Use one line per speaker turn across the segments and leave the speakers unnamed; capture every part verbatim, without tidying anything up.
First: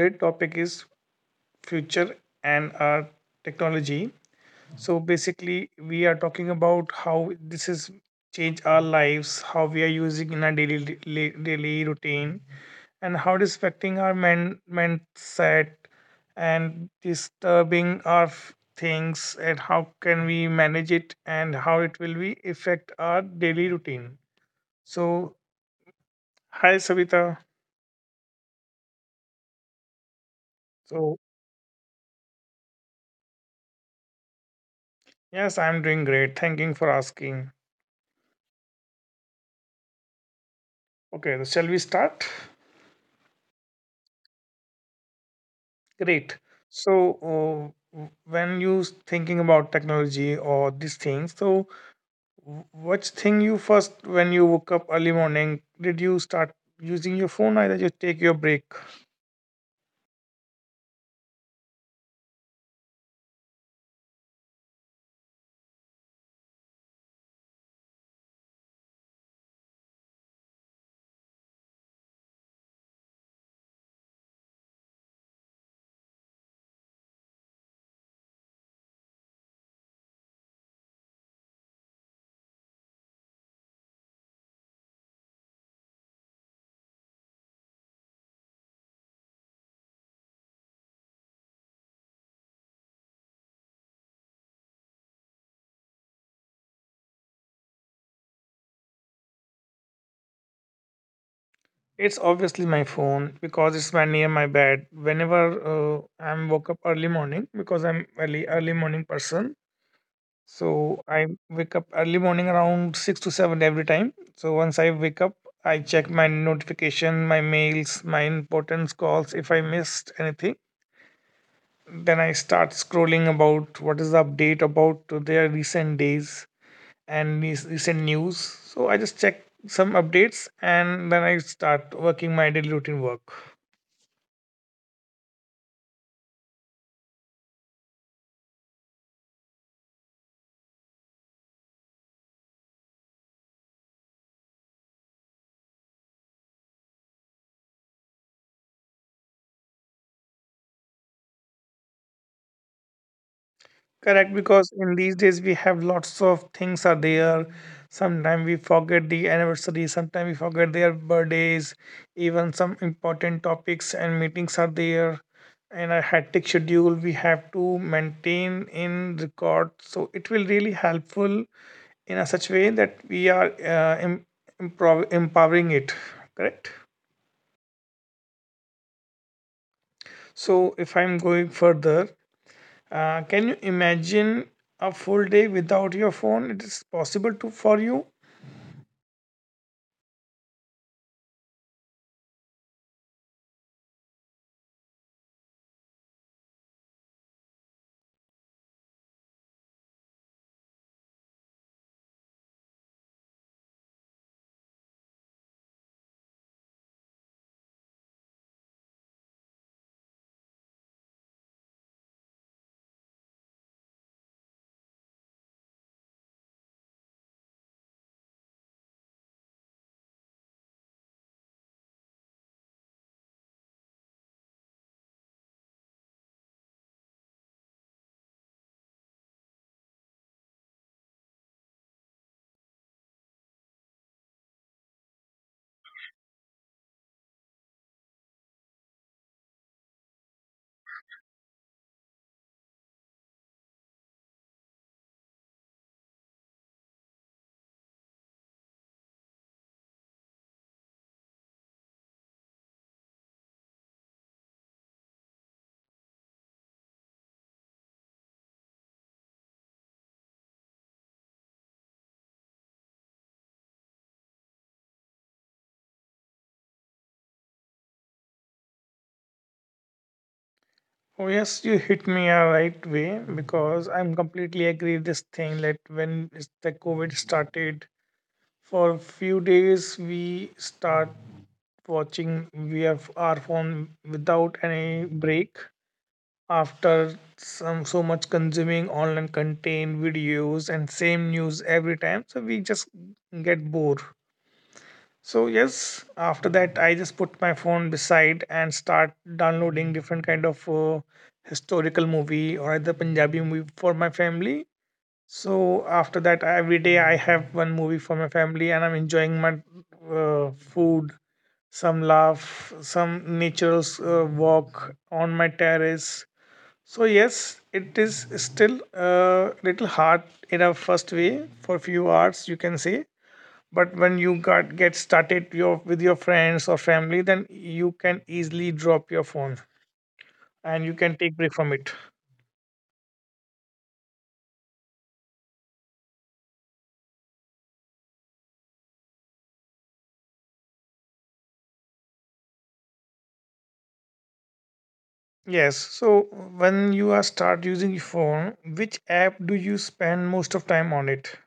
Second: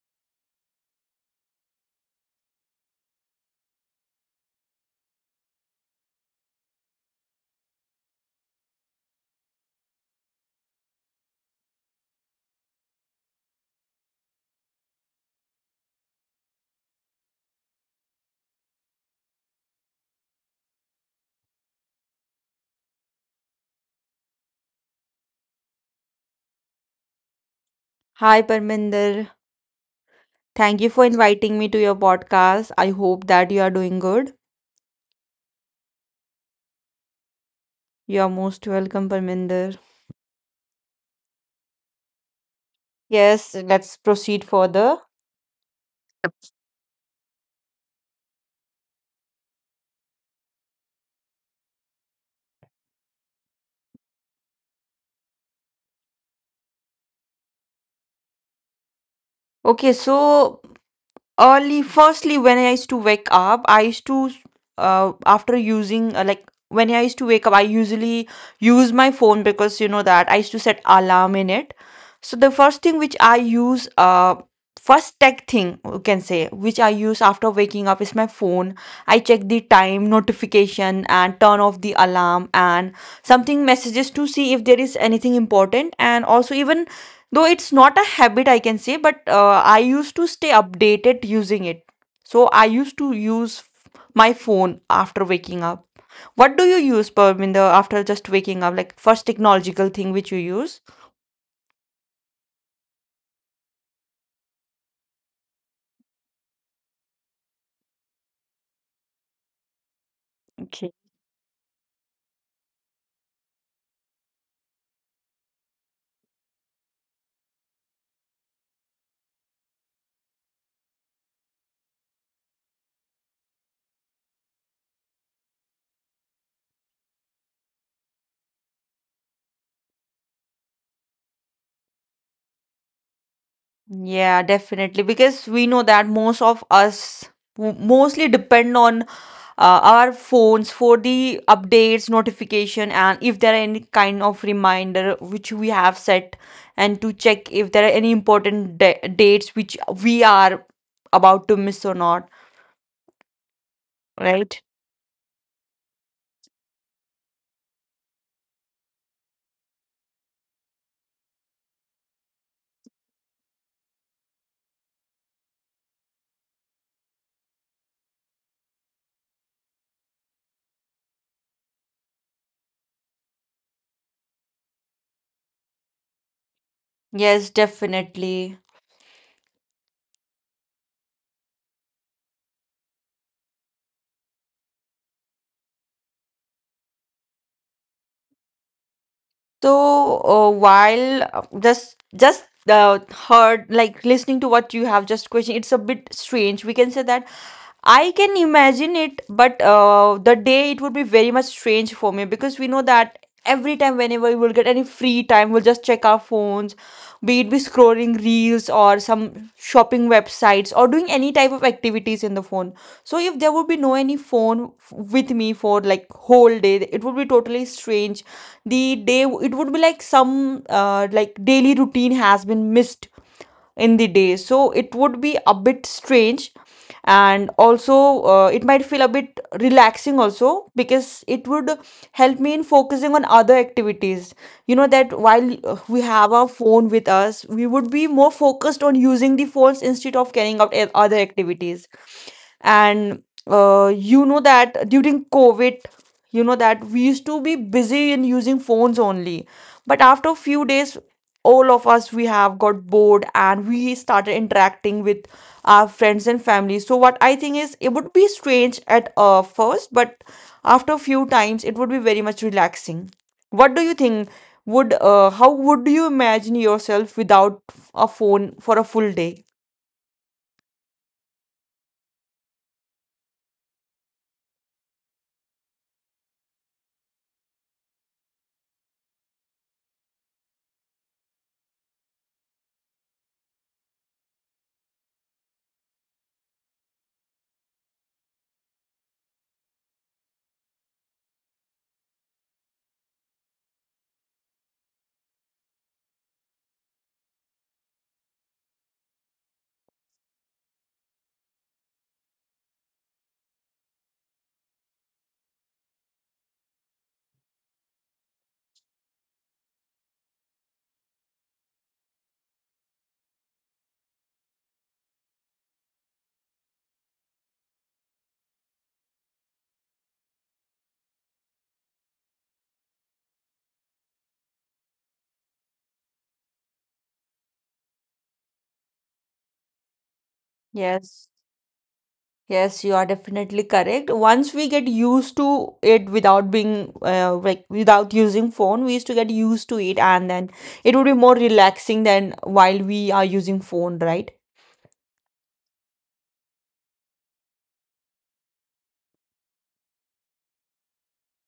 today's topic is future and our technology. So, basically, we are talking about how this has changed our lives, how we are using in our daily daily routine, and how it is affecting our men, mindset and disturbing our f- things, and how can we manage it, and how it will be affect our daily routine. So, hi Savita.
Hi, Parminder. Thank you for
So,
inviting me to your podcast. I hope that you are doing good.
Yes, I'm doing great. Thanking for asking.
You are most welcome, Parminder.
Okay, so shall we start?
Yes, let's proceed further.
Great. So, uh, w- when you s- thinking about technology or these things, so w- which thing you first when you woke up early morning did you start using your phone or did you take your break?
Okay, so early firstly when I used to wake up I used to uh, after using uh, like when I used to wake up I usually use my phone, because you know that I used to set alarm in it. So the first thing which I use uh first tech thing, you can say, which I use after waking up is my phone. I check the time, notification, and turn off the alarm, and something messages to see if there is anything important. And also, even though it's not a habit, I can say, but uh, I used to stay updated using it. So I used to use f- my phone after waking up. What do you use, Parminder, after just waking up? Like, first technological thing which you use?
It's obviously my phone because it's my near my bed. Whenever uh, I'm woke up early morning because I'm early early morning person,
Okay.
so I wake up early morning around six to seven every time. So once I wake up, I check my notification, my mails, my importance calls. If I missed anything, then I start scrolling about what is the update about their recent days and rec- recent news. So I just check some updates and then I start working my daily routine work.
Yeah, definitely. Because we know that most of us w- mostly depend on uh, our phones for the updates, notification, and if there are any kind of reminder which we have set, and to check if there are any important da- dates which we are about to miss or not.
Correct,
Right.
because in these days we have lots of things are there. Sometimes we forget the anniversary, sometimes we forget their birthdays, even some important topics and meetings are there. And a hectic schedule we have to maintain in record. So it will really helpful in a such way that we are uh, em- improv- empowering it. Correct.
Yes, definitely.
So if I'm going further, Uh, can you imagine a full day without your phone? It is possible to for you.
So, uh, while uh, just just uh, heard, like listening to what you have just questioned, it's a bit strange. We can say that I can imagine it, but uh, the day it would be very much strange for me, because we know that every time whenever we will get any free time, we'll just check our phones, be it be scrolling reels or some shopping websites or doing any type of activities in the phone. So if there would be no any phone f- with me for like whole day, it would be totally strange. The day it would be like some uh, like daily routine has been missed in the day, so it would be a bit strange. And also, uh, it might feel a bit relaxing also, because it would help me in focusing on other activities. You know that while uh, we have our phone with us, we would be more focused on using the phones instead of carrying out a- other activities. And uh, you know that during COVID, you know that we used to be busy in using phones only, but after a few days all of us, we have got bored, and we started interacting with our friends and family. So what I think is it would be strange at uh, first, but after a few times it would be very much relaxing. What do you think, would uh, how would you imagine yourself without a phone for a full day?
Oh yes, you hit me a right way because I'm completely agree this thing that when is the COVID started, for a few days we start watching we have our phone without any break after some so much consuming online content videos and same news every time so we just get bored. So yes, after that I just put my phone beside and start downloading different kind of uh, historical movie or either Punjabi movie for my family. So after that, every day I have one movie for my family and I'm enjoying my uh, food, some laugh, some natural uh, walk on my terrace. So yes, it is still a little hard in a first way, for few hours you can say, but when you got get started your with your friends or family then you can easily drop your phone and you can
Yes.
take break from it.
Yes, you are definitely correct. Once we get used to it without being uh, like without using phone, we used to get used to it, and then it would be more relaxing than while we are using phone, right?
Yes, so when you are start using your phone, which app do you spend most of time on it?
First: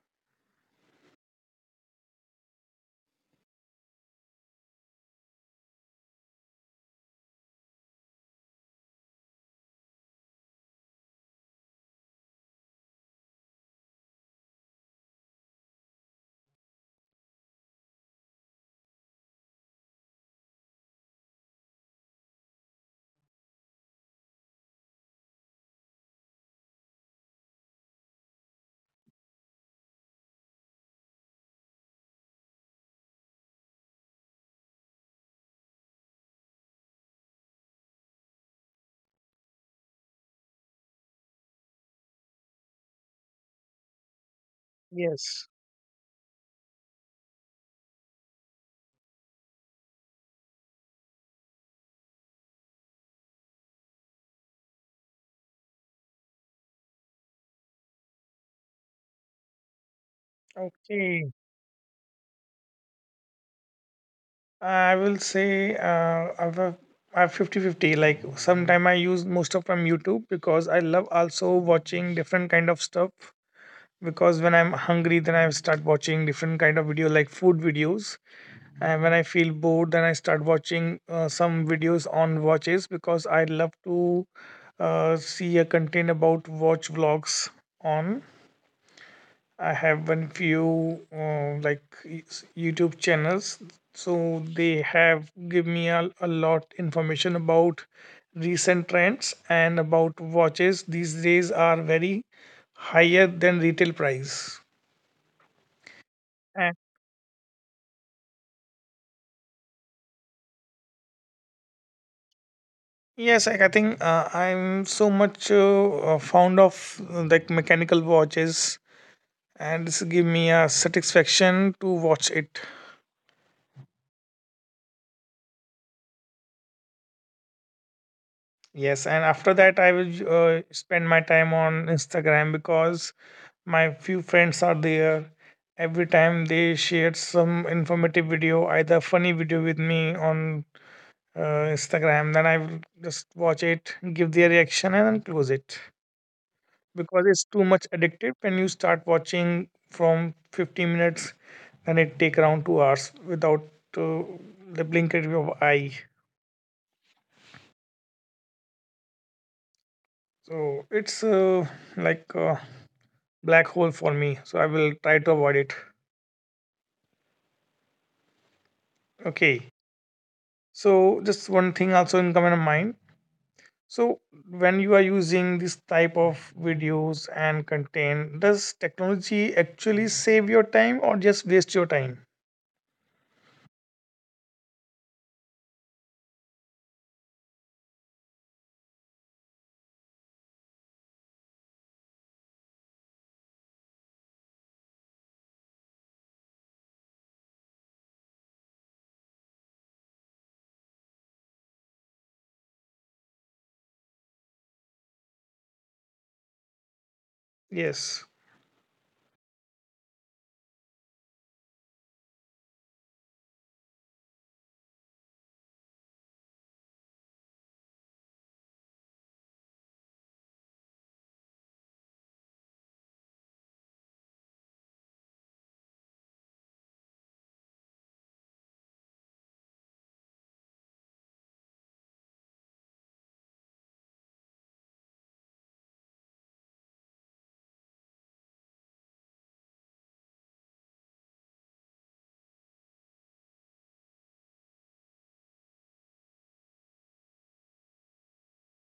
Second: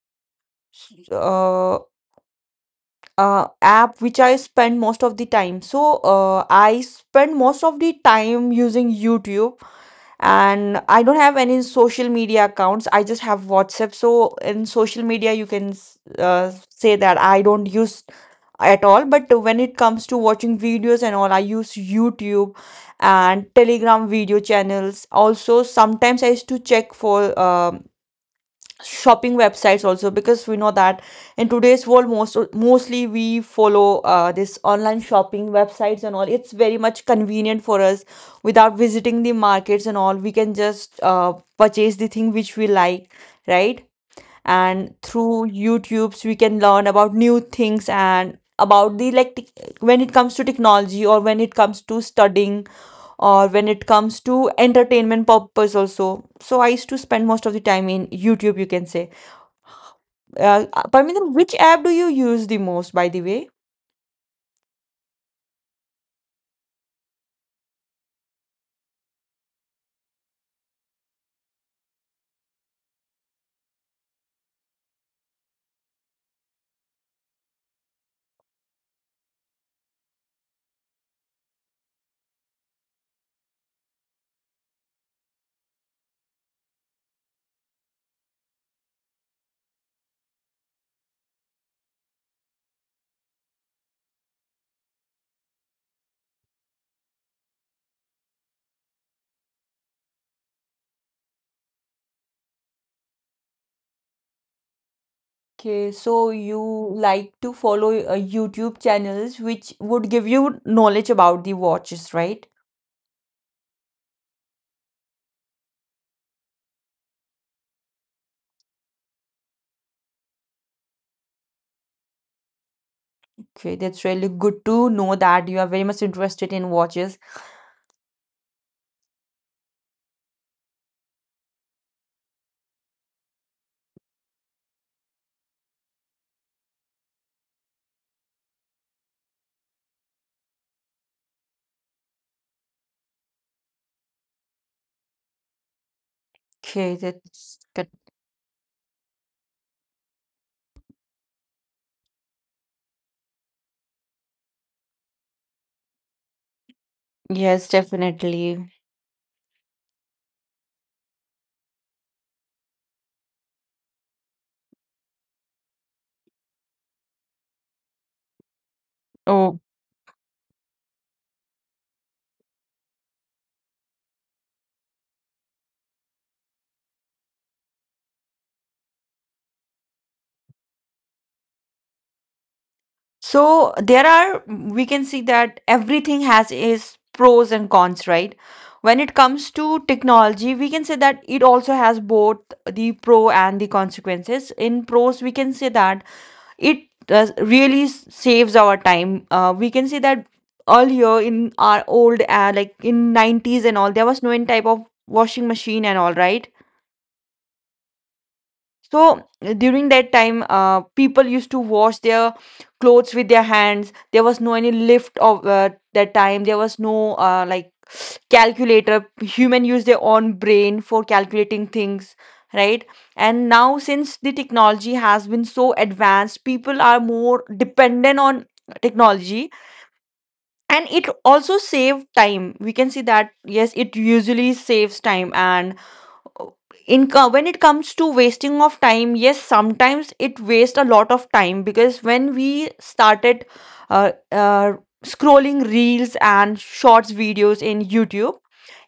S- Uh, uh, App which I spend most of the time. So, uh, I spend most of the time using YouTube, and I don't have any social media accounts. I just have WhatsApp. So in social media, you can uh, say that I don't use at all. But when it comes to watching videos and all, I use YouTube and Telegram video channels also. Sometimes I used to check for um shopping websites also, because we know that in today's world, most mostly we follow uh, this online shopping websites and all. It's very much convenient for us. Without visiting the markets and all, we can just uh, purchase the thing which we like, right. And through
Yes,
YouTubes we can learn about new things and about the, like, tech- when it comes to technology, or when it comes to studying, or when it comes to entertainment purpose also. So I used to spend most of the time in YouTube, you can say. uh, uh, Parminder,
okay,
which app do you use the most, by the way?
I will say uh, i have a I have 50 fifty. Like sometime I use most of time YouTube because I love also watching different kind of stuff, because when I'm hungry then I start watching different kind of video like food videos. And when I feel bored, then I start watching uh, some videos on watches because I love to uh, see a content about watch vlogs on. I have one few uh, like y- YouTube channels, so they have give me a, a lot information about recent trends and about watches. These days are very higher than retail price.
Okay, so you like to follow uh, YouTube channels which would give you knowledge about the watches, right?
Yes, like I think uh, I'm so much uh, uh, fond of uh, like mechanical watches, and this give me a satisfaction to watch it.
Okay, that's really good to know that you are very much interested in watches.
Yes, and after that, I will uh, spend my time on Instagram because my few friends are there. Every time they shared some informative video, either funny video with me on uh, Instagram, then I will just watch it, give their reaction, and then close it.
Okay,
Because it's
that's
too
good.
much addictive. When you start watching from fifty minutes, then it take around two hours without uh, the blink of your eye.
Yes, definitely.
So it's uh, like a black hole for me, so I will try to avoid it.
Oh.
Okay, so just one thing also in common mind. So when you are using this type of videos and content, does technology actually save your time or just waste your time?
So there are we can see that everything has its pros and cons, right? When it comes to technology, we can say that it also has both the pro and the consequences. In pros, we can say that it does really s- saves our time. Uh, we can say that earlier in our old uh, like in nineties and all, there was no any type of washing machine and all, right?
Yes.
So uh, during that time, uh, people used to wash their clothes with their hands. There was no any lift of uh, that time. There was no uh, like calculator. Human use their own brain for calculating things, right? And now since the technology has been so advanced, people are more dependent on technology, and it also save time. We can see that, yes, it usually saves time. And in co- when it comes to wasting of time, yes, sometimes it waste a lot of time, because when we started uh, uh, scrolling reels and shorts videos in YouTube,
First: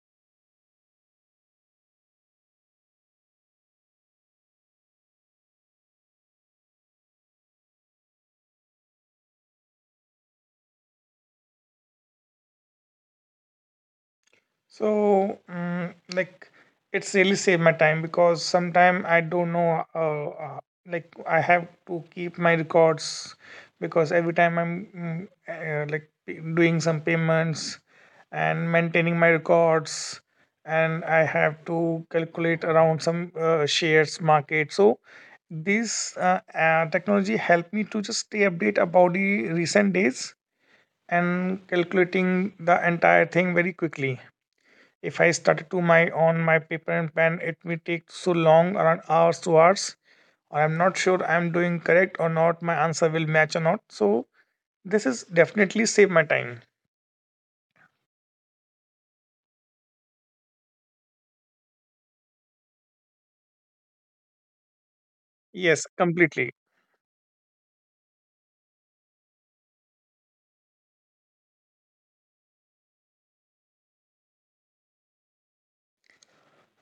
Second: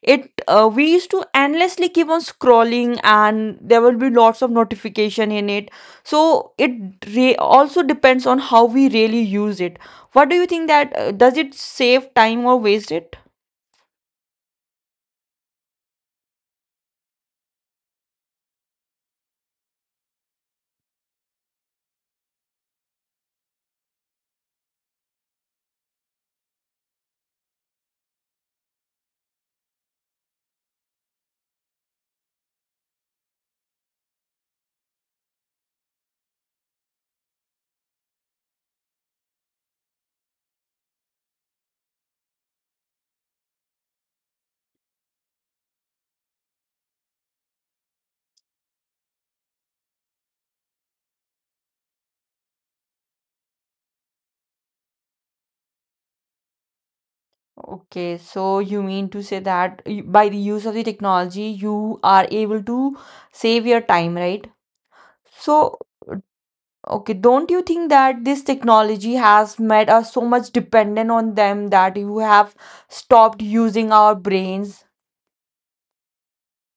it uh, we used to endlessly keep on scrolling, and there will be lots of notification in it. So it re- also depends on how we really use it. What do you think, that uh, does it save time or waste it?
So, mm, like, it's really saved my time because sometime I don't know. Uh, uh, like, I have to keep my records because every time I'm mm, uh, like p- doing some payments and maintaining my records, and I have to calculate around some uh, shares market. So this uh, uh, technology helped me to just stay update about the recent days and calculating the entire thing very quickly. If I started to my on my paper and pen, it will take so long, around hours to hours, or I'm not sure I'm doing correct or not. My answer will match or not. So this is definitely save my time.
Okay, so you mean to say that y- by the use of the technology, you are able to save your time, right? So,
Yes, completely.
okay, don't you think that this technology has made us so much dependent on them that you have stopped using our brains?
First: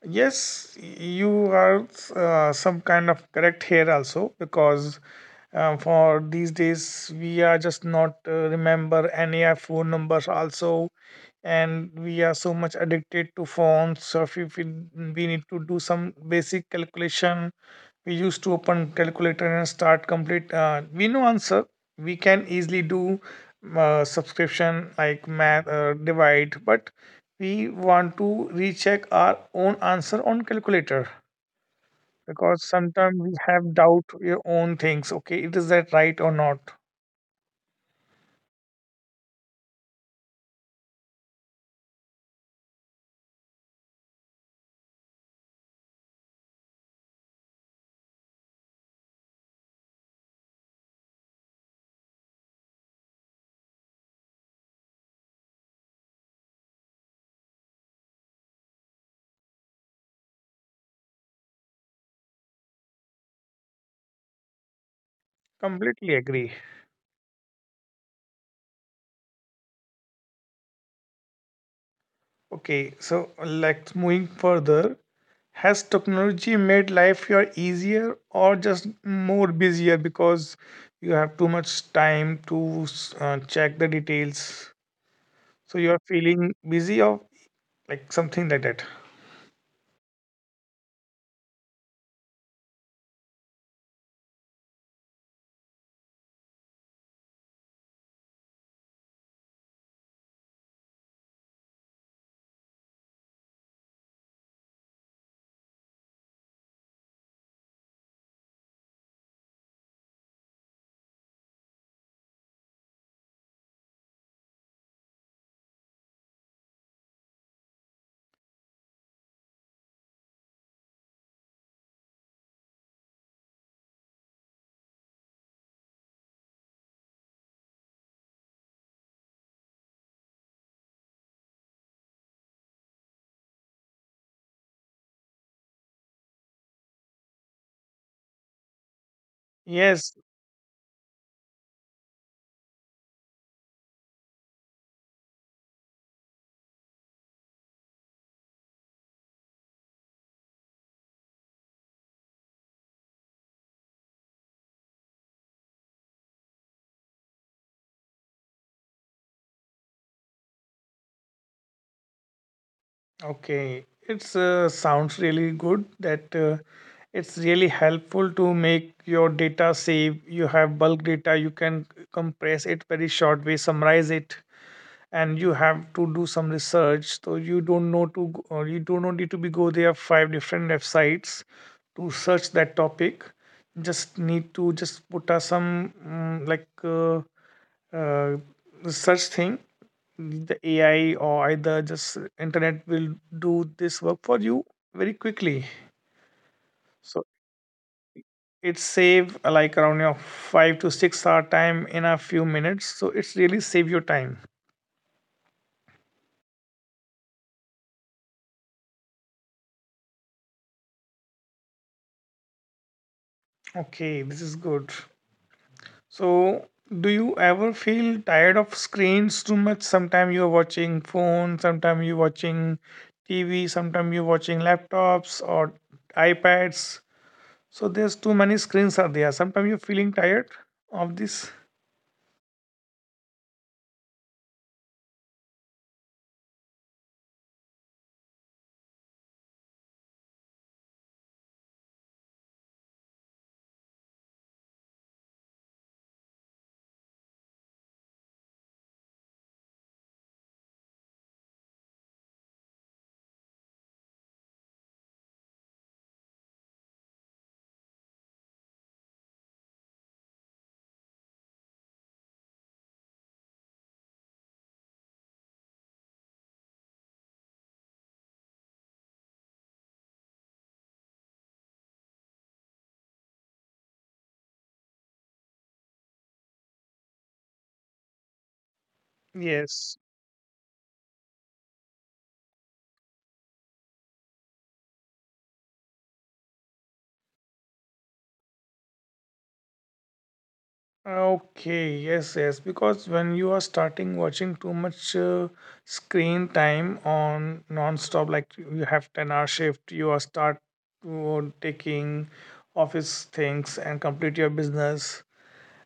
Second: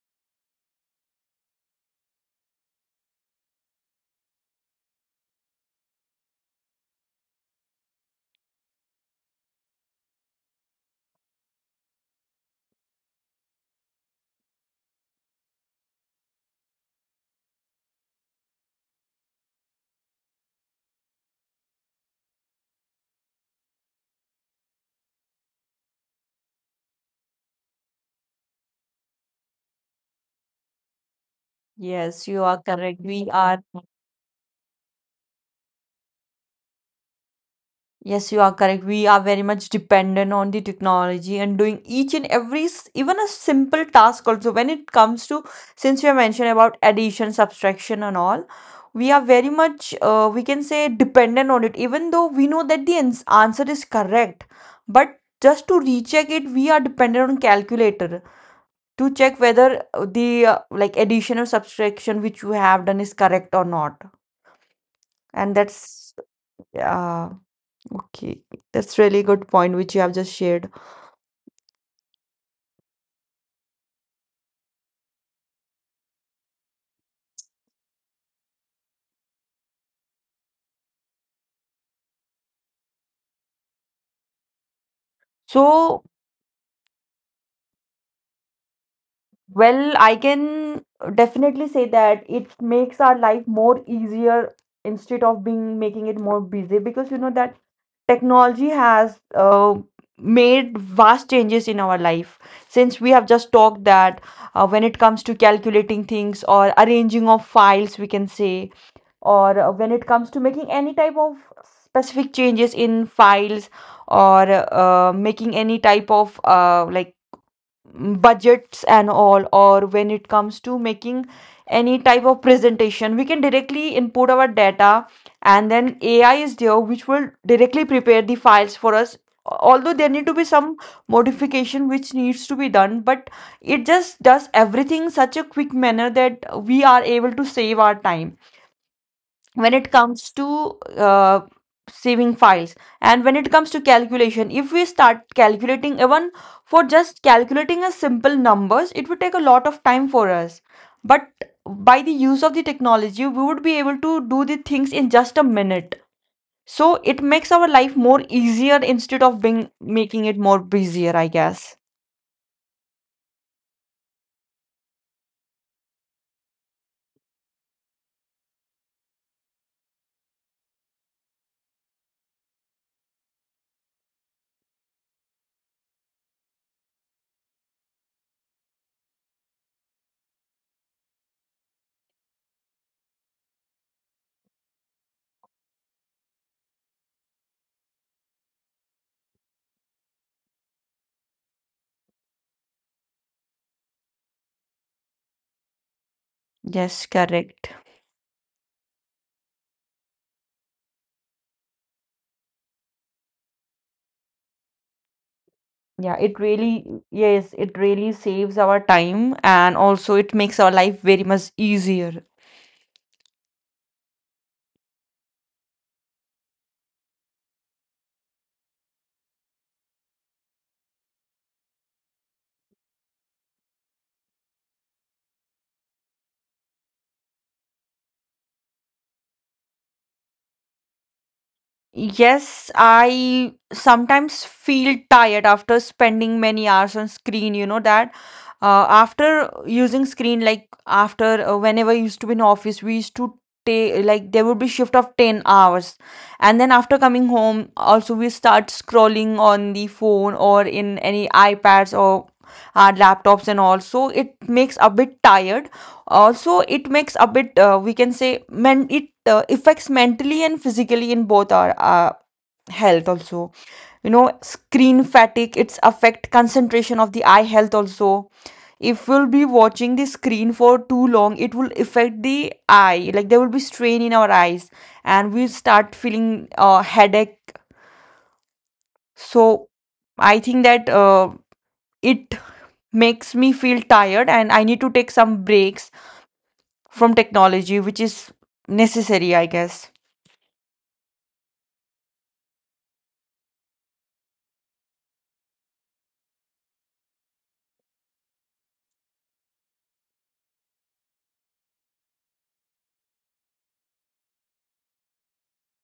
Yes, you are uh, some kind of correct here also because uh, for these days we are just not uh, remember any our phone numbers also, and we are so much addicted to phones. So if we, we we need to do some basic calculation, we used to open calculator and start complete. Uh, we know answer. We can easily do uh, subscription like math uh, divide, but we want to recheck our own answer on calculator
Yes, you are
because
correct.
sometimes
We
we
are.
have doubt your own things. Okay, it is that right or not?
Yes, you are correct. We are very much dependent on the technology and doing each and every, s- even a simple task also. When it comes to, since you mentioned about addition, subtraction, and all, we are very much, uh, we can say, dependent on it. Even though we know that the ans- answer is correct, but just to recheck it, we are dependent on calculator to check whether uh, the uh, like addition or subtraction which you have done is correct or not. And that's,
Completely agree.
yeah. Okay, that's really good point which you have just shared.
Okay, so like moving further, has technology made life your easier or just more busier? Because you have too much time to uh, check the details, so you are
So,
feeling busy or like something like that?
well, I can definitely say that it makes our life more easier instead of being making it more busy, because you know that technology has uh, made vast changes in our life. Since we have just talked that, uh, when it comes to calculating things or arranging of files, we can say, or uh, when it comes to making any type of specific changes in files, or uh, making any type of uh, like mm, budgets and all, or when it comes to making any type of presentation, we can directly input our data, and then AI is there which will directly prepare the files for us. Although there need to be some modification which needs to be done, but it just does everything such a quick manner that we are able to save our time when it
Yes.
comes to uh, saving files, and when it comes to calculation. If we start calculating even for just calculating a simple numbers, it would take a lot of time for us, but by the use of the technology we would be able to do the things in just a minute. So it makes our life more easier instead of being making it more busier, I guess.
Okay, it's uh, sounds really good that uh, it's really helpful to make your data save. You have bulk data, you can compress it very short way, summarize it, and you have to do some research. So you don't know to go- or you do not need to be go there five different websites to search that topic. Just need to just put a some mm, like uh, uh, research thing, the A I or either just internet will do this work for you very quickly.
Yes,
So
correct.
it save uh, like around your five to six hour time in a few minutes. So it's really save your time.
Yeah it really Yes, it really saves our time, and also it makes our life very much easier.
Okay, this is good. So do you ever feel tired of screens too much? Sometime you're watching phone, sometime you're watching T V, sometime you're watching laptops or iPads. So there's too many screens are there. Sometimes you're feeling tired of this.
Yes, I sometimes feel tired after spending many hours on screen, you know that? Uh, after using screen, like after uh, whenever I used to be in office, we used to take, like, there would be shift of ten hours, and then after coming home also we start scrolling on the phone or in any iPads or our laptops, and also it makes a bit tired. Also it makes a bit, uh, we can say, men it uh, affects mentally and physically in both our uh, health also. You know, screen fatigue, it's affect concentration of the eye health also. If we'll be watching the screen for too long, it will affect the eye. Like, there will be strain in our eyes and we start feeling uh, headache. So
Yes.
I think that uh, it makes me feel tired and I need to take some breaks from technology, which is necessary, I guess.
Okay, yes, yes. Because when you are starting watching too much uh, screen time on non-stop, like you have ten-hour shift, you are start uh, taking office things and complete your business,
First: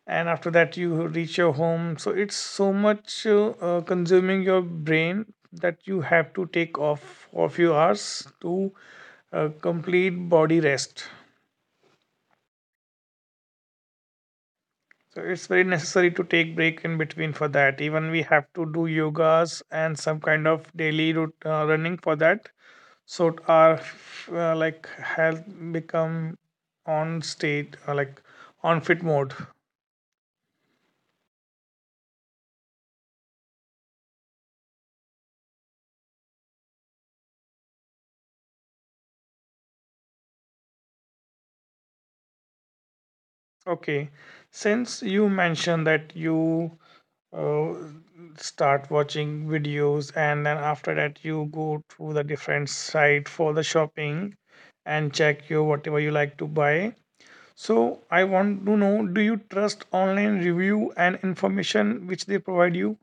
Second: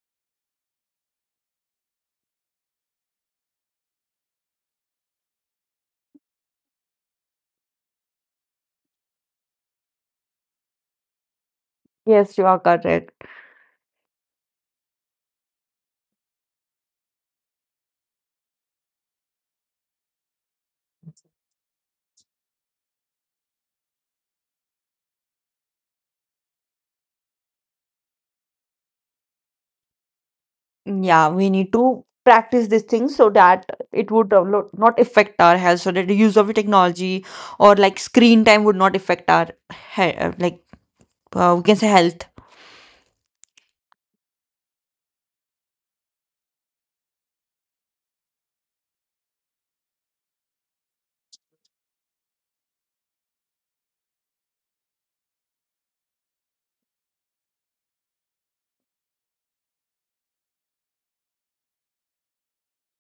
and after that you reach your home. So it's so much uh, uh, consuming your brain that you have to take off for a few hours to uh, complete body rest.
Yes, you are correct.
So it's very necessary to take break in between for that. Even we have to do yogas and some kind of daily route, uh, running for that. So our uh, like health become on state uh, like on fit mode.
Yeah, we need to practice these things so that it would download, not affect our health, so that the use of the technology or like screen time would not affect our he- uh, like uh, we can say health.
Okay, since you mentioned that you uh, start watching videos and then after that you go to the different site for the shopping and check your whatever you like to buy, so I want to know, do you trust online review and information which they provide you?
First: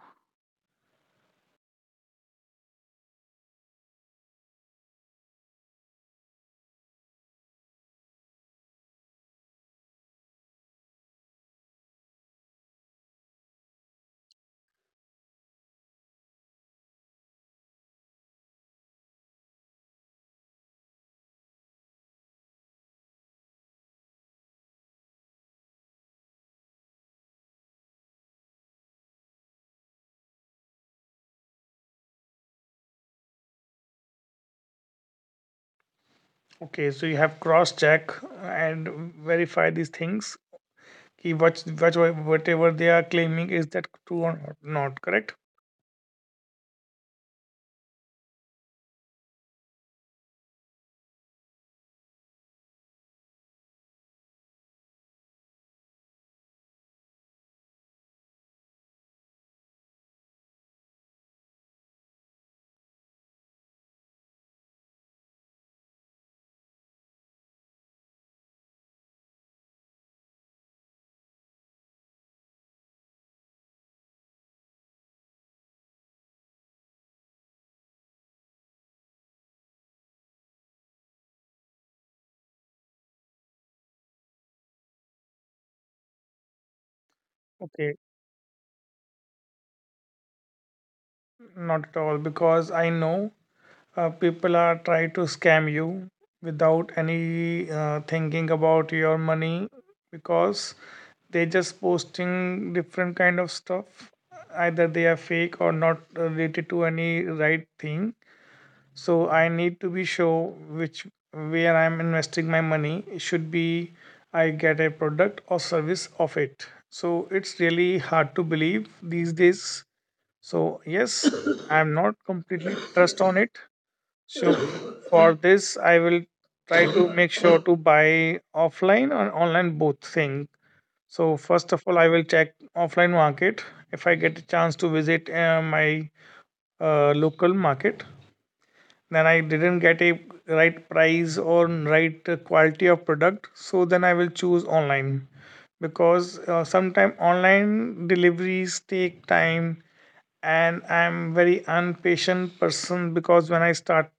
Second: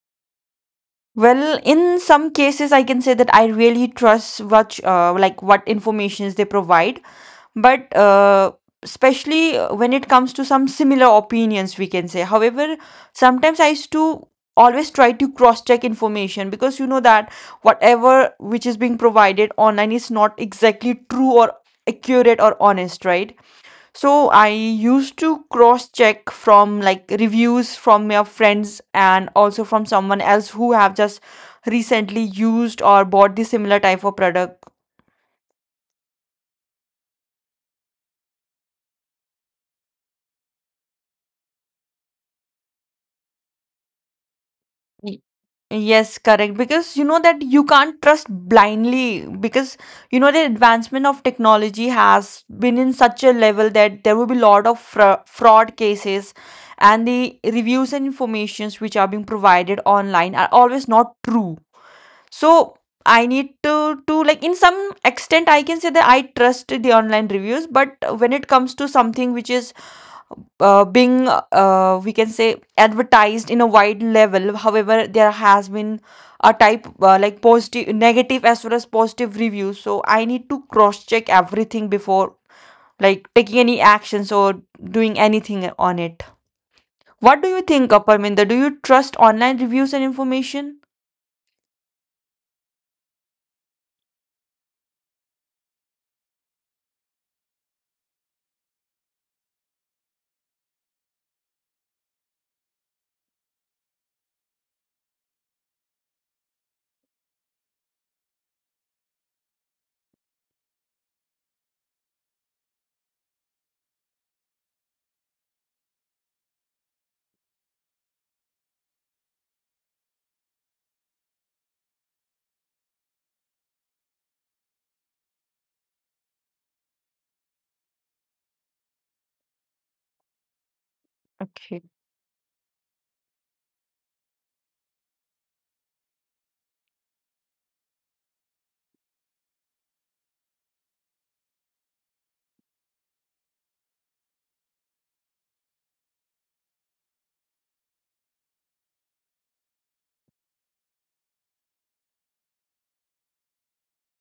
Well, in some cases, I can say that I really trust what uh, like what informations they provide, but uh, especially uh, when it comes to some similar opinions, we can say. However, sometimes I used to always try to cross check information, because you know that whatever which is being provided online is not exactly true or accurate or honest, right? So I used to cross check from like reviews from your friends and also from someone else who have just recently used or bought the similar type of product.
Okay, so you have cross check and verify these things. Ki what, what, whatever they are claiming is that true or not, correct?
Yes, correct. Because you know that you can't trust blindly, because you know the advancement of technology has been in such a level that there will be a lot of fra- fraud cases, and the reviews and informations which are being provided online are always not true. So I need to to like, in some extent, I can say that I trust the online reviews, but when it comes to something which is uh, being uh, we can say advertised in a wide level, however there has been a type uh, like positive negative as well as positive reviews, so I need to cross check everything before like taking any actions or doing anything on it. What do you think,
Okay,
Aparminda? Do you trust online reviews and information?
not at all because I know uh, people are try to scam you without any uh, thinking about your money, because they just posting different kind of stuff, either they are fake or not related to any right thing. So I need to be sure which where I'm investing my money, it should be I get a product or service of it. So it's really hard to believe these days. So yes, I'm not completely trust on it. So for this, I will try to make sure to buy offline or online both thing. So first
Okay.
of all, I will check offline market. If I get a chance to visit uh, my uh, local market, then I didn't get a right price or right uh, quality of product. So then I will choose online, because uh, sometimes online deliveries take time, and I'm very impatient person, because when I start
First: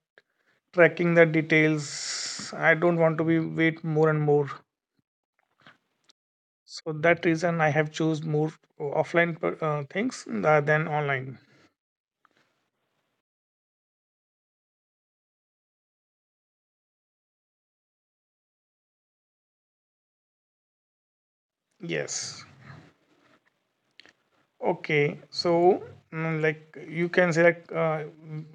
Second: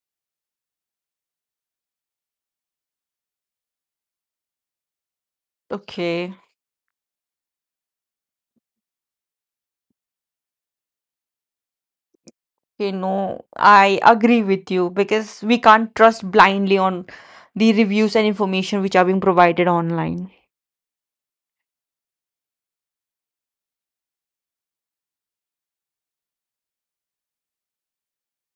tracking the details I don't want to be wait more and more.
Okay.
So that reason I have choose more offline per- uh, things tha- than online.
Okay, no, I agree with you, because we can't trust blindly on the reviews and information which are being provided online.
Yes, okay, so mm, like you can say like, uh,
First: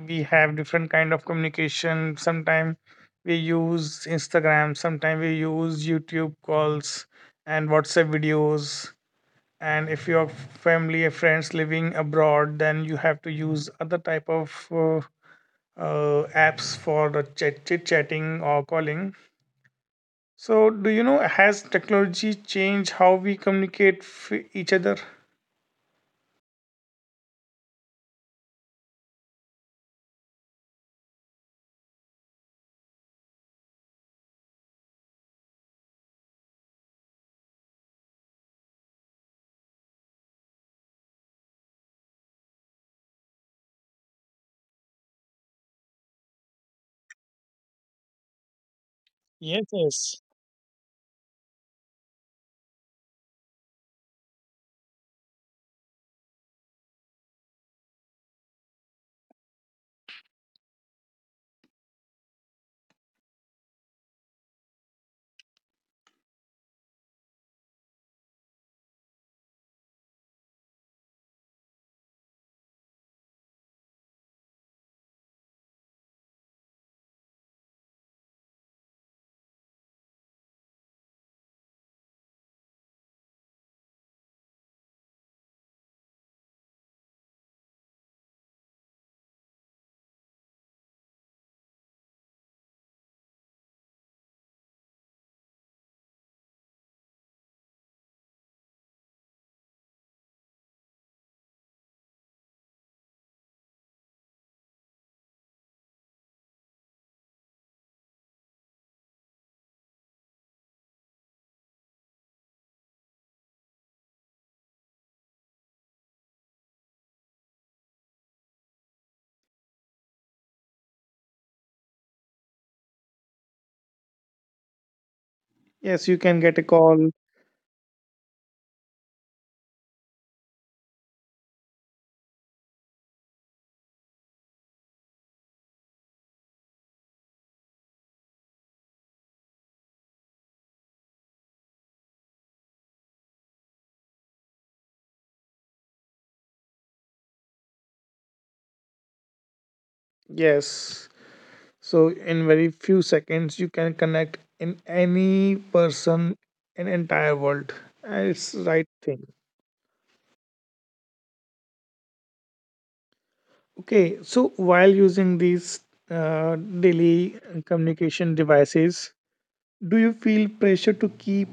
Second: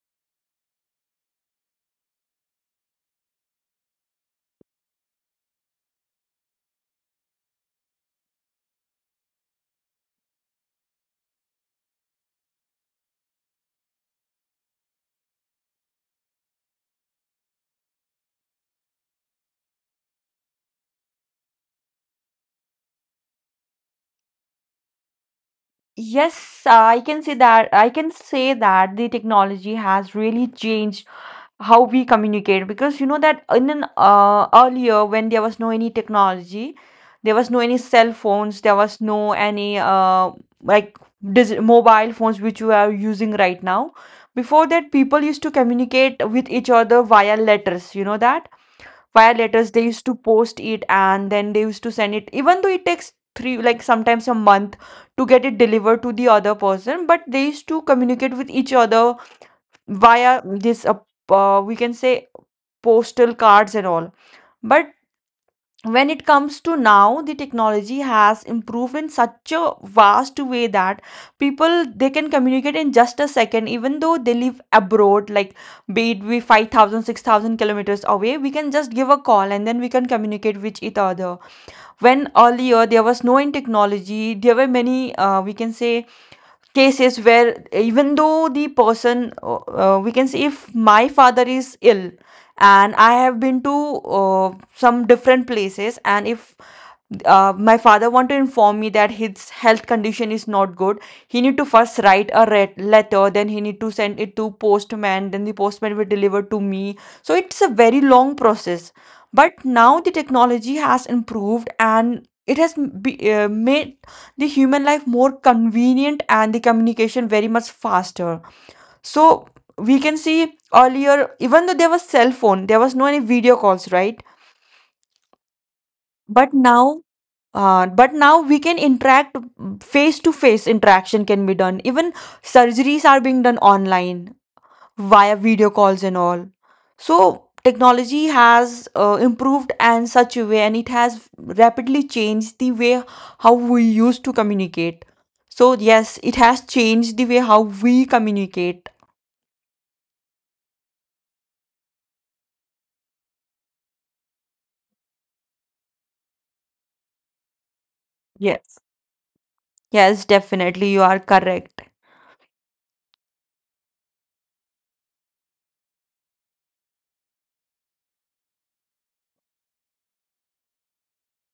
we have different kind of communication. Sometimes we use Instagram, sometimes we use YouTube calls and WhatsApp videos, and if your family or friends living abroad then you have to use other type of uh, uh, apps for the chat chit chatting or calling. So, do you know, has technology changed how we communicate with each other?
Yes, I can say that. I can say that the technology has really changed how we communicate, because you know that in an uh, earlier, when there was no any technology, there was no any cell phones, there was no any uh, like dis- mobile phones which we are using right now. Before that, people used to communicate with each other via letters. You know that via letters they used to
Yes.
post it and then they used to send it, even though it takes three like sometimes a month to get it delivered to the other person, but they used to communicate with each other via this uh, uh, we can say postal cards and all. But when it comes to now, the technology has improved in such a vast way that people they can communicate in just a second, even though they live abroad, like be it we five thousand, six thousand kilometers away, we can just give a call and then we can communicate with each other. When earlier there was no in technology, there were many uh, we can say cases where even though the person uh, uh, we can say, if my father is ill and I have been to uh, some different places, and if uh, my father want to inform me that his health condition is not good, he need to first write a re- letter, then he need to send it to postman, then the postman will deliver to me, so it's a very long process. But now the technology has improved, and it has m- be, uh, made the human life more convenient and the communication very much faster. So we can see earlier, even though there was cell phone, there was no any video calls, right?
Yes, you can
But
get a
now,
call.
uh, but now we can interact, face to face interaction can be done, even surgeries are being done online via video calls and all. So technology has uh, improved in such a way, and it has rapidly changed the way how we used to communicate. So yes, it has changed the way how we communicate.
Yes. So in very few seconds you can connect in any person in entire world. And it's
Yes,
right thing.
yes, definitely you are correct.
Okay, so while using these uh, daily communication devices, do you feel pressure to keep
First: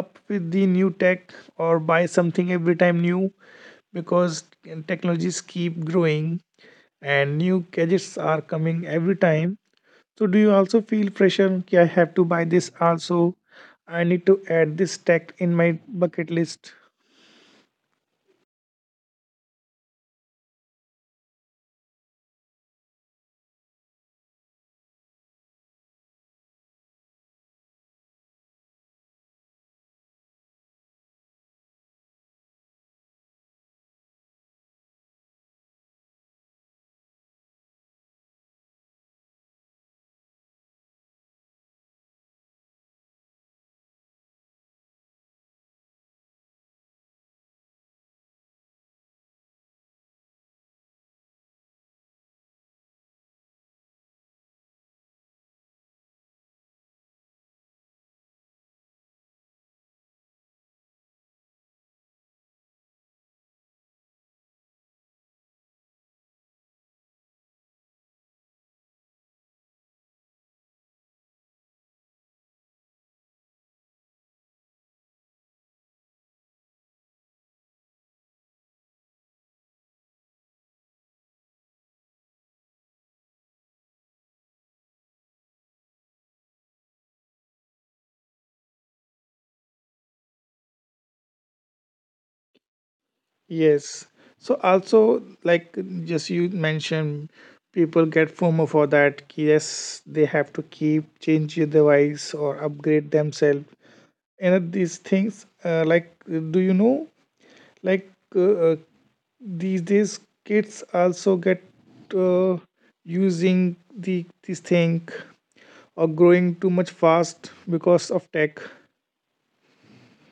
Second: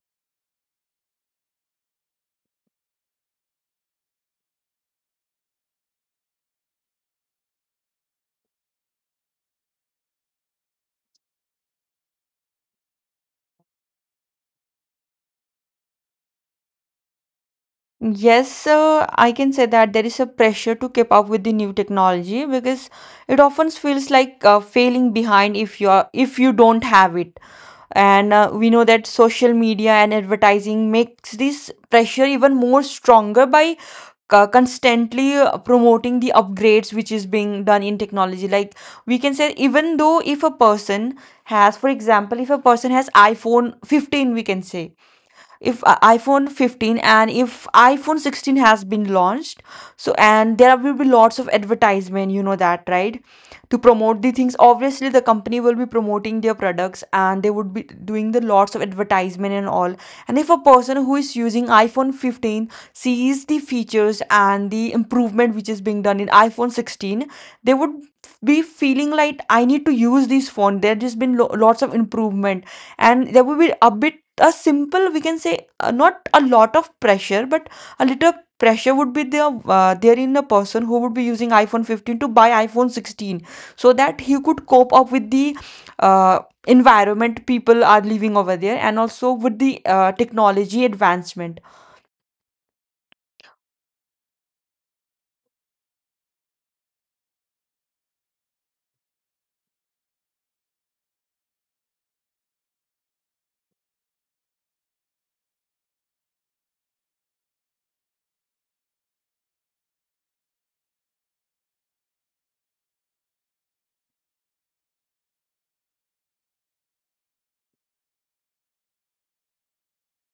up with the new tech or buy something every time new? Because technologies keep growing and new gadgets are coming every time. So, do you also feel pressure? Ki, I have to buy this also. I need to add this tech in my bucket list.
Yes, uh, I can say that there is a pressure to keep up with the new technology, because it often feels like uh, failing behind if you are if you don't have it. And uh, we know that social media and advertising makes this pressure even more stronger by uh, constantly uh, promoting the upgrades which is being done in technology. Like we can say, even though if a person has, for example, if a person has iPhone fifteen, we can say, if uh, iphone fifteen and if iphone sixteen has been launched, so and there will be lots of advertisement, you know that, right? To promote the things, obviously the company will be promoting their products and they would be doing the lots of advertisement and all. And if a person who is using iphone fifteen sees the features and the improvement which is being done in iphone sixteen, they would be feeling like I need to use this phone, there just been lo- lots of improvement. And there will be a bit a simple we can say uh, not a lot of pressure, but a little pressure would be there uh, there in a person who would be using iphone fifteen to buy iphone sixteen, so that he could cope up with the uh, environment people are living over there, and also with the uh, technology advancement.
Yes. So, also, like just you mentioned, people get FOMO for that. Yes, they have to keep change their device or upgrade themselves, and these things uh, like uh, do you know like uh, uh, these days kids also get uh, using the this thing or growing too much fast because of tech?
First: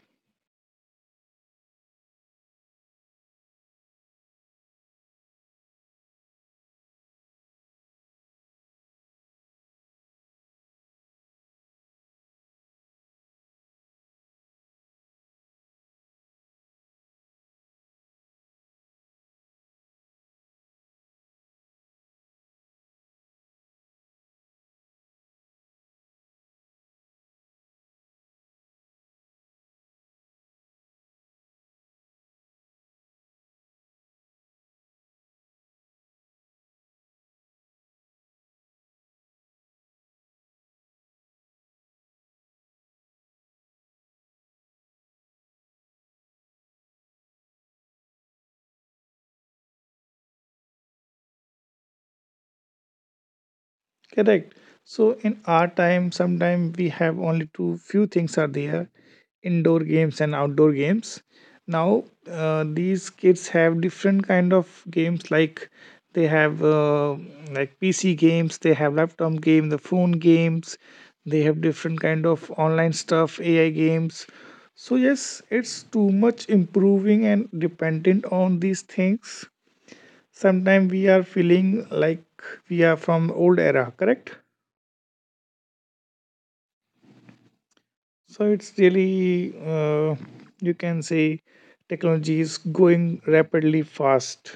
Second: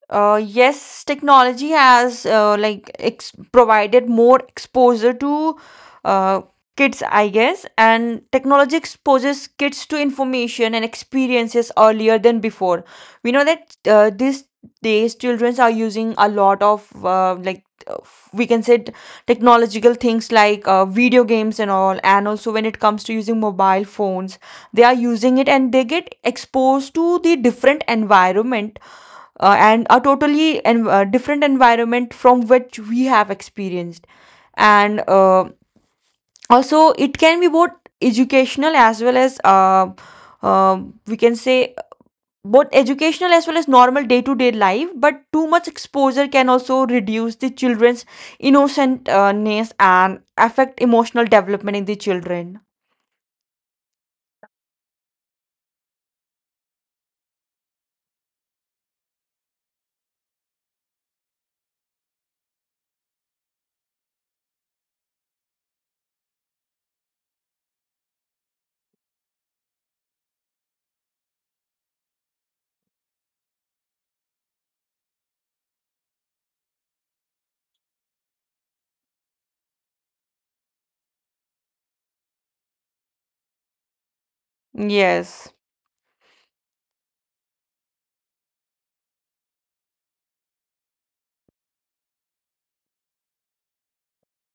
Uh, yes, technology has uh, like ex provided more exposure to uh, kids, I guess, and technology exposes kids to information and experiences earlier than before. We know that uh, these days, children are using a lot of uh, like uh, we can say t- technological things like uh, video games and all, and also when it comes to using mobile phones, they are using it and they get exposed to the different environment, uh, and a totally en- uh, different environment from which we have experienced, and uh, also it can be both educational as well as uh, uh, we can say both educational as well as normal day-to-day life. But too much exposure can also reduce the children's innocentness and affect emotional development in the children.
Correct. So in our time, sometime we have only two few things are there, indoor games and outdoor games. Now uh, these kids have different kind of games like they have uh, like P C games, they have laptop game, the phone games, they have different kind of online stuff, A I games. So yes, it's too much improving and dependent on these things. Sometimes we are feeling like we are from old era, correct?
Yes.
So it's really, uh, you can say, technology is going rapidly fast.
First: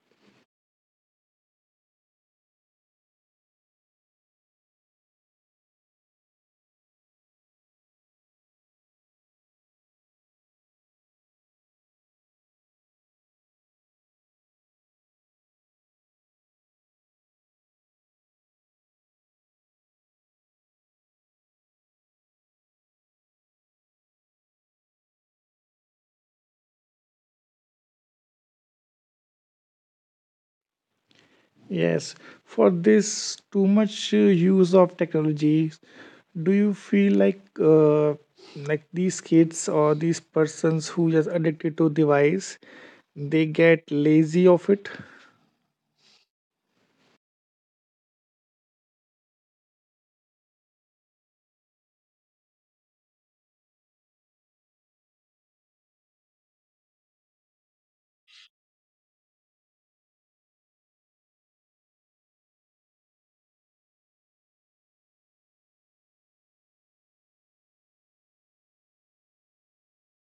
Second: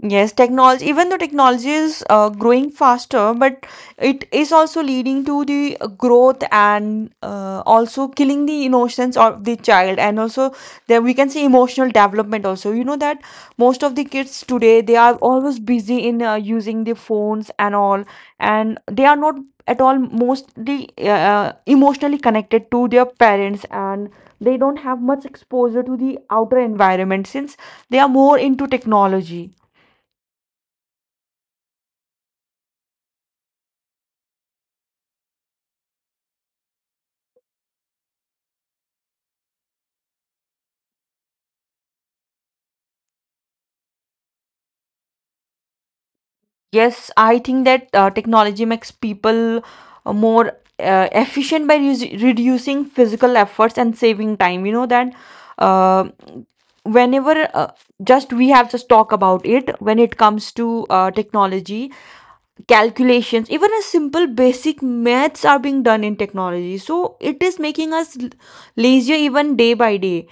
Yes, technology, even though technology is uh, growing faster, but it is also leading to the uh, growth and uh, also killing the innocence of the child. And also, there we can see emotional development also. You know that most of the kids today, they are always busy in uh, using the phones and all, and they are not at all mostly uh, uh, emotionally connected to their parents, and they don't have much exposure to the outer environment since they are more into technology.
Yes. For this too much uh, use of technology, do you feel like uh, like these kids or these persons who just addicted to device, they get lazy of it?
Yes, I think that uh, technology makes people uh, more uh, efficient by reus- reducing physical efforts and saving time. You know that, uh, whenever uh, just we have just talk about it, when it comes to uh, technology calculations, even a simple basic maths are being done in technology, so it is making us l- lazier even day by day.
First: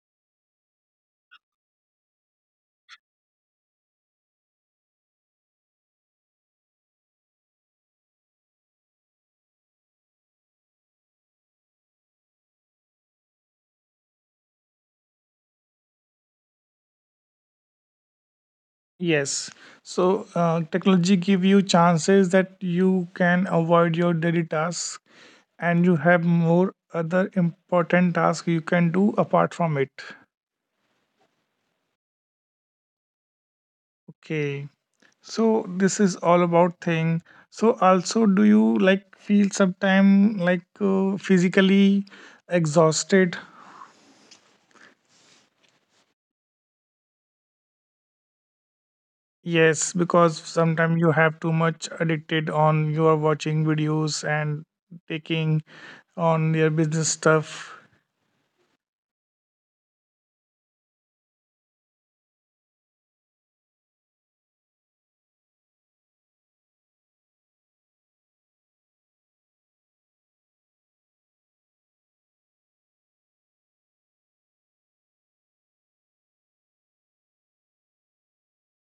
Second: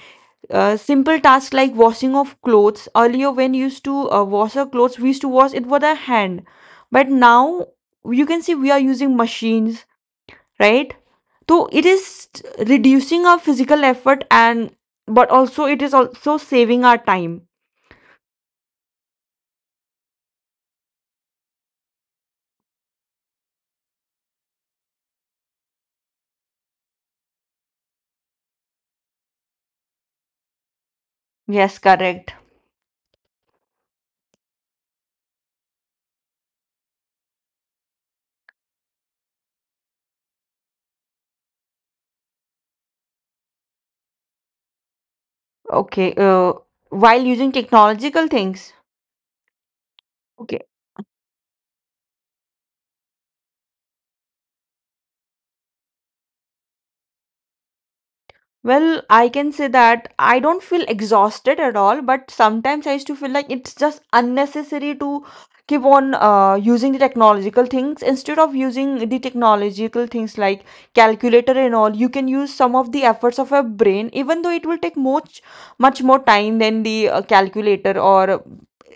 uh, Simple tasks like washing of clothes, earlier when you used to uh, wash our clothes, we used to wash it with a hand, but now you can see we are using machines, right? So it is reducing our physical effort and, but also it is also saving our time.
Yes. So uh, technology give you chances that you can avoid your daily tasks and you have more other important tasks you can do apart from it.
Yes, correct.
Okay, so this is all about thing. So also, do you like feel sometime like uh, physically exhausted?
Okay. Uh, while using technological things.
Yes, because
Okay.
sometimes you have too much addicted on, you are watching videos and taking on your business stuff.
Well, I can say that I don't feel exhausted at all, but sometimes I used to feel like it's just unnecessary to keep on uh, using the technological things, instead of using the technological things like calculator and all. You can use some of the efforts of a brain, even though it will take much much more time than the uh, calculator or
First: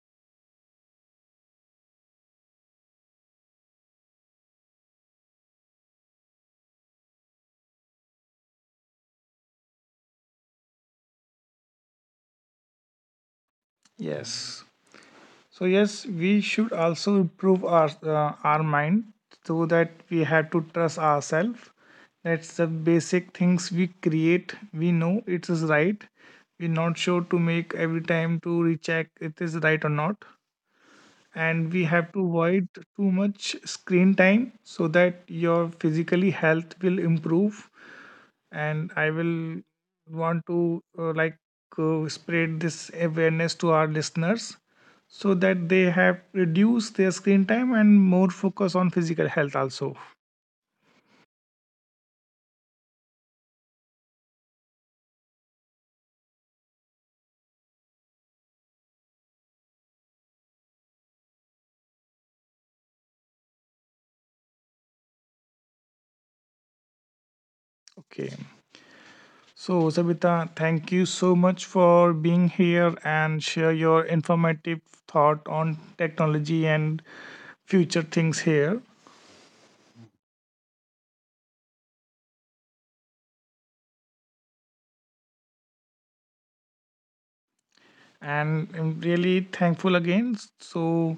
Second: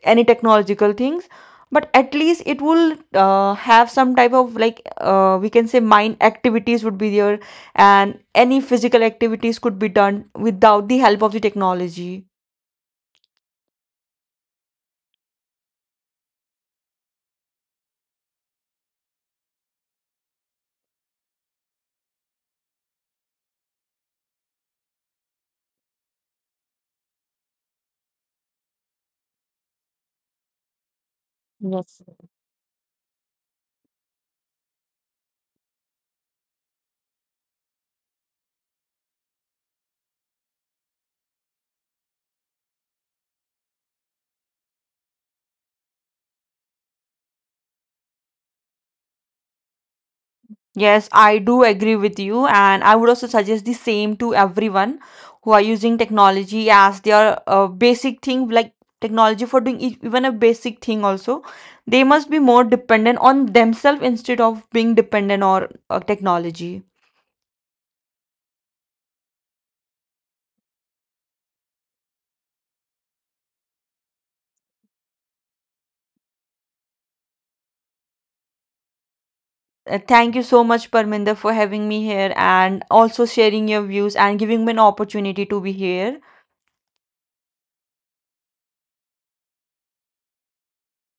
any technological things. But at least it will uh, have some type of like uh, we can say mind activities would be there, and any physical activities could be done without the help of the technology.
Yes. So yes, we should also improve our uh, our mind, so that we have to trust ourselves. That's the basic things we create. We know it is right. We're not sure to make every time to recheck it is right or not. And we have to avoid too much screen time so that your physically health will improve. And I will want to uh, like uh, spread this awareness to our listeners, so that they have reduced their screen time and more focus on physical health also.
Yes, I do agree with you, and I would also suggest the same to everyone who are using technology as their uh, basic thing, like technology for doing e- even a basic thing also. They must be more dependent on themselves instead of being dependent on uh, technology.
Okay, so Sabita, thank you so much for being here and share your informative thought on technology and future things here,
Uh, Thank you so much, Parminder, for having me here, and also sharing your views and giving me an opportunity to be here.
and I'm really thankful again. So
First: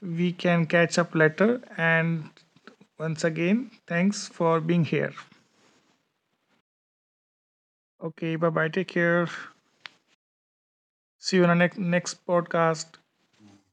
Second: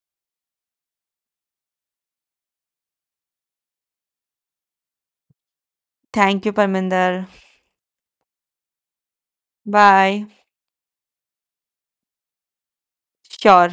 we can catch up later and once again, thanks for being here.
Thank you, Parminder.
Okay, bye bye. Take care.
Bye.
See you in the next, next podcast.
Sure.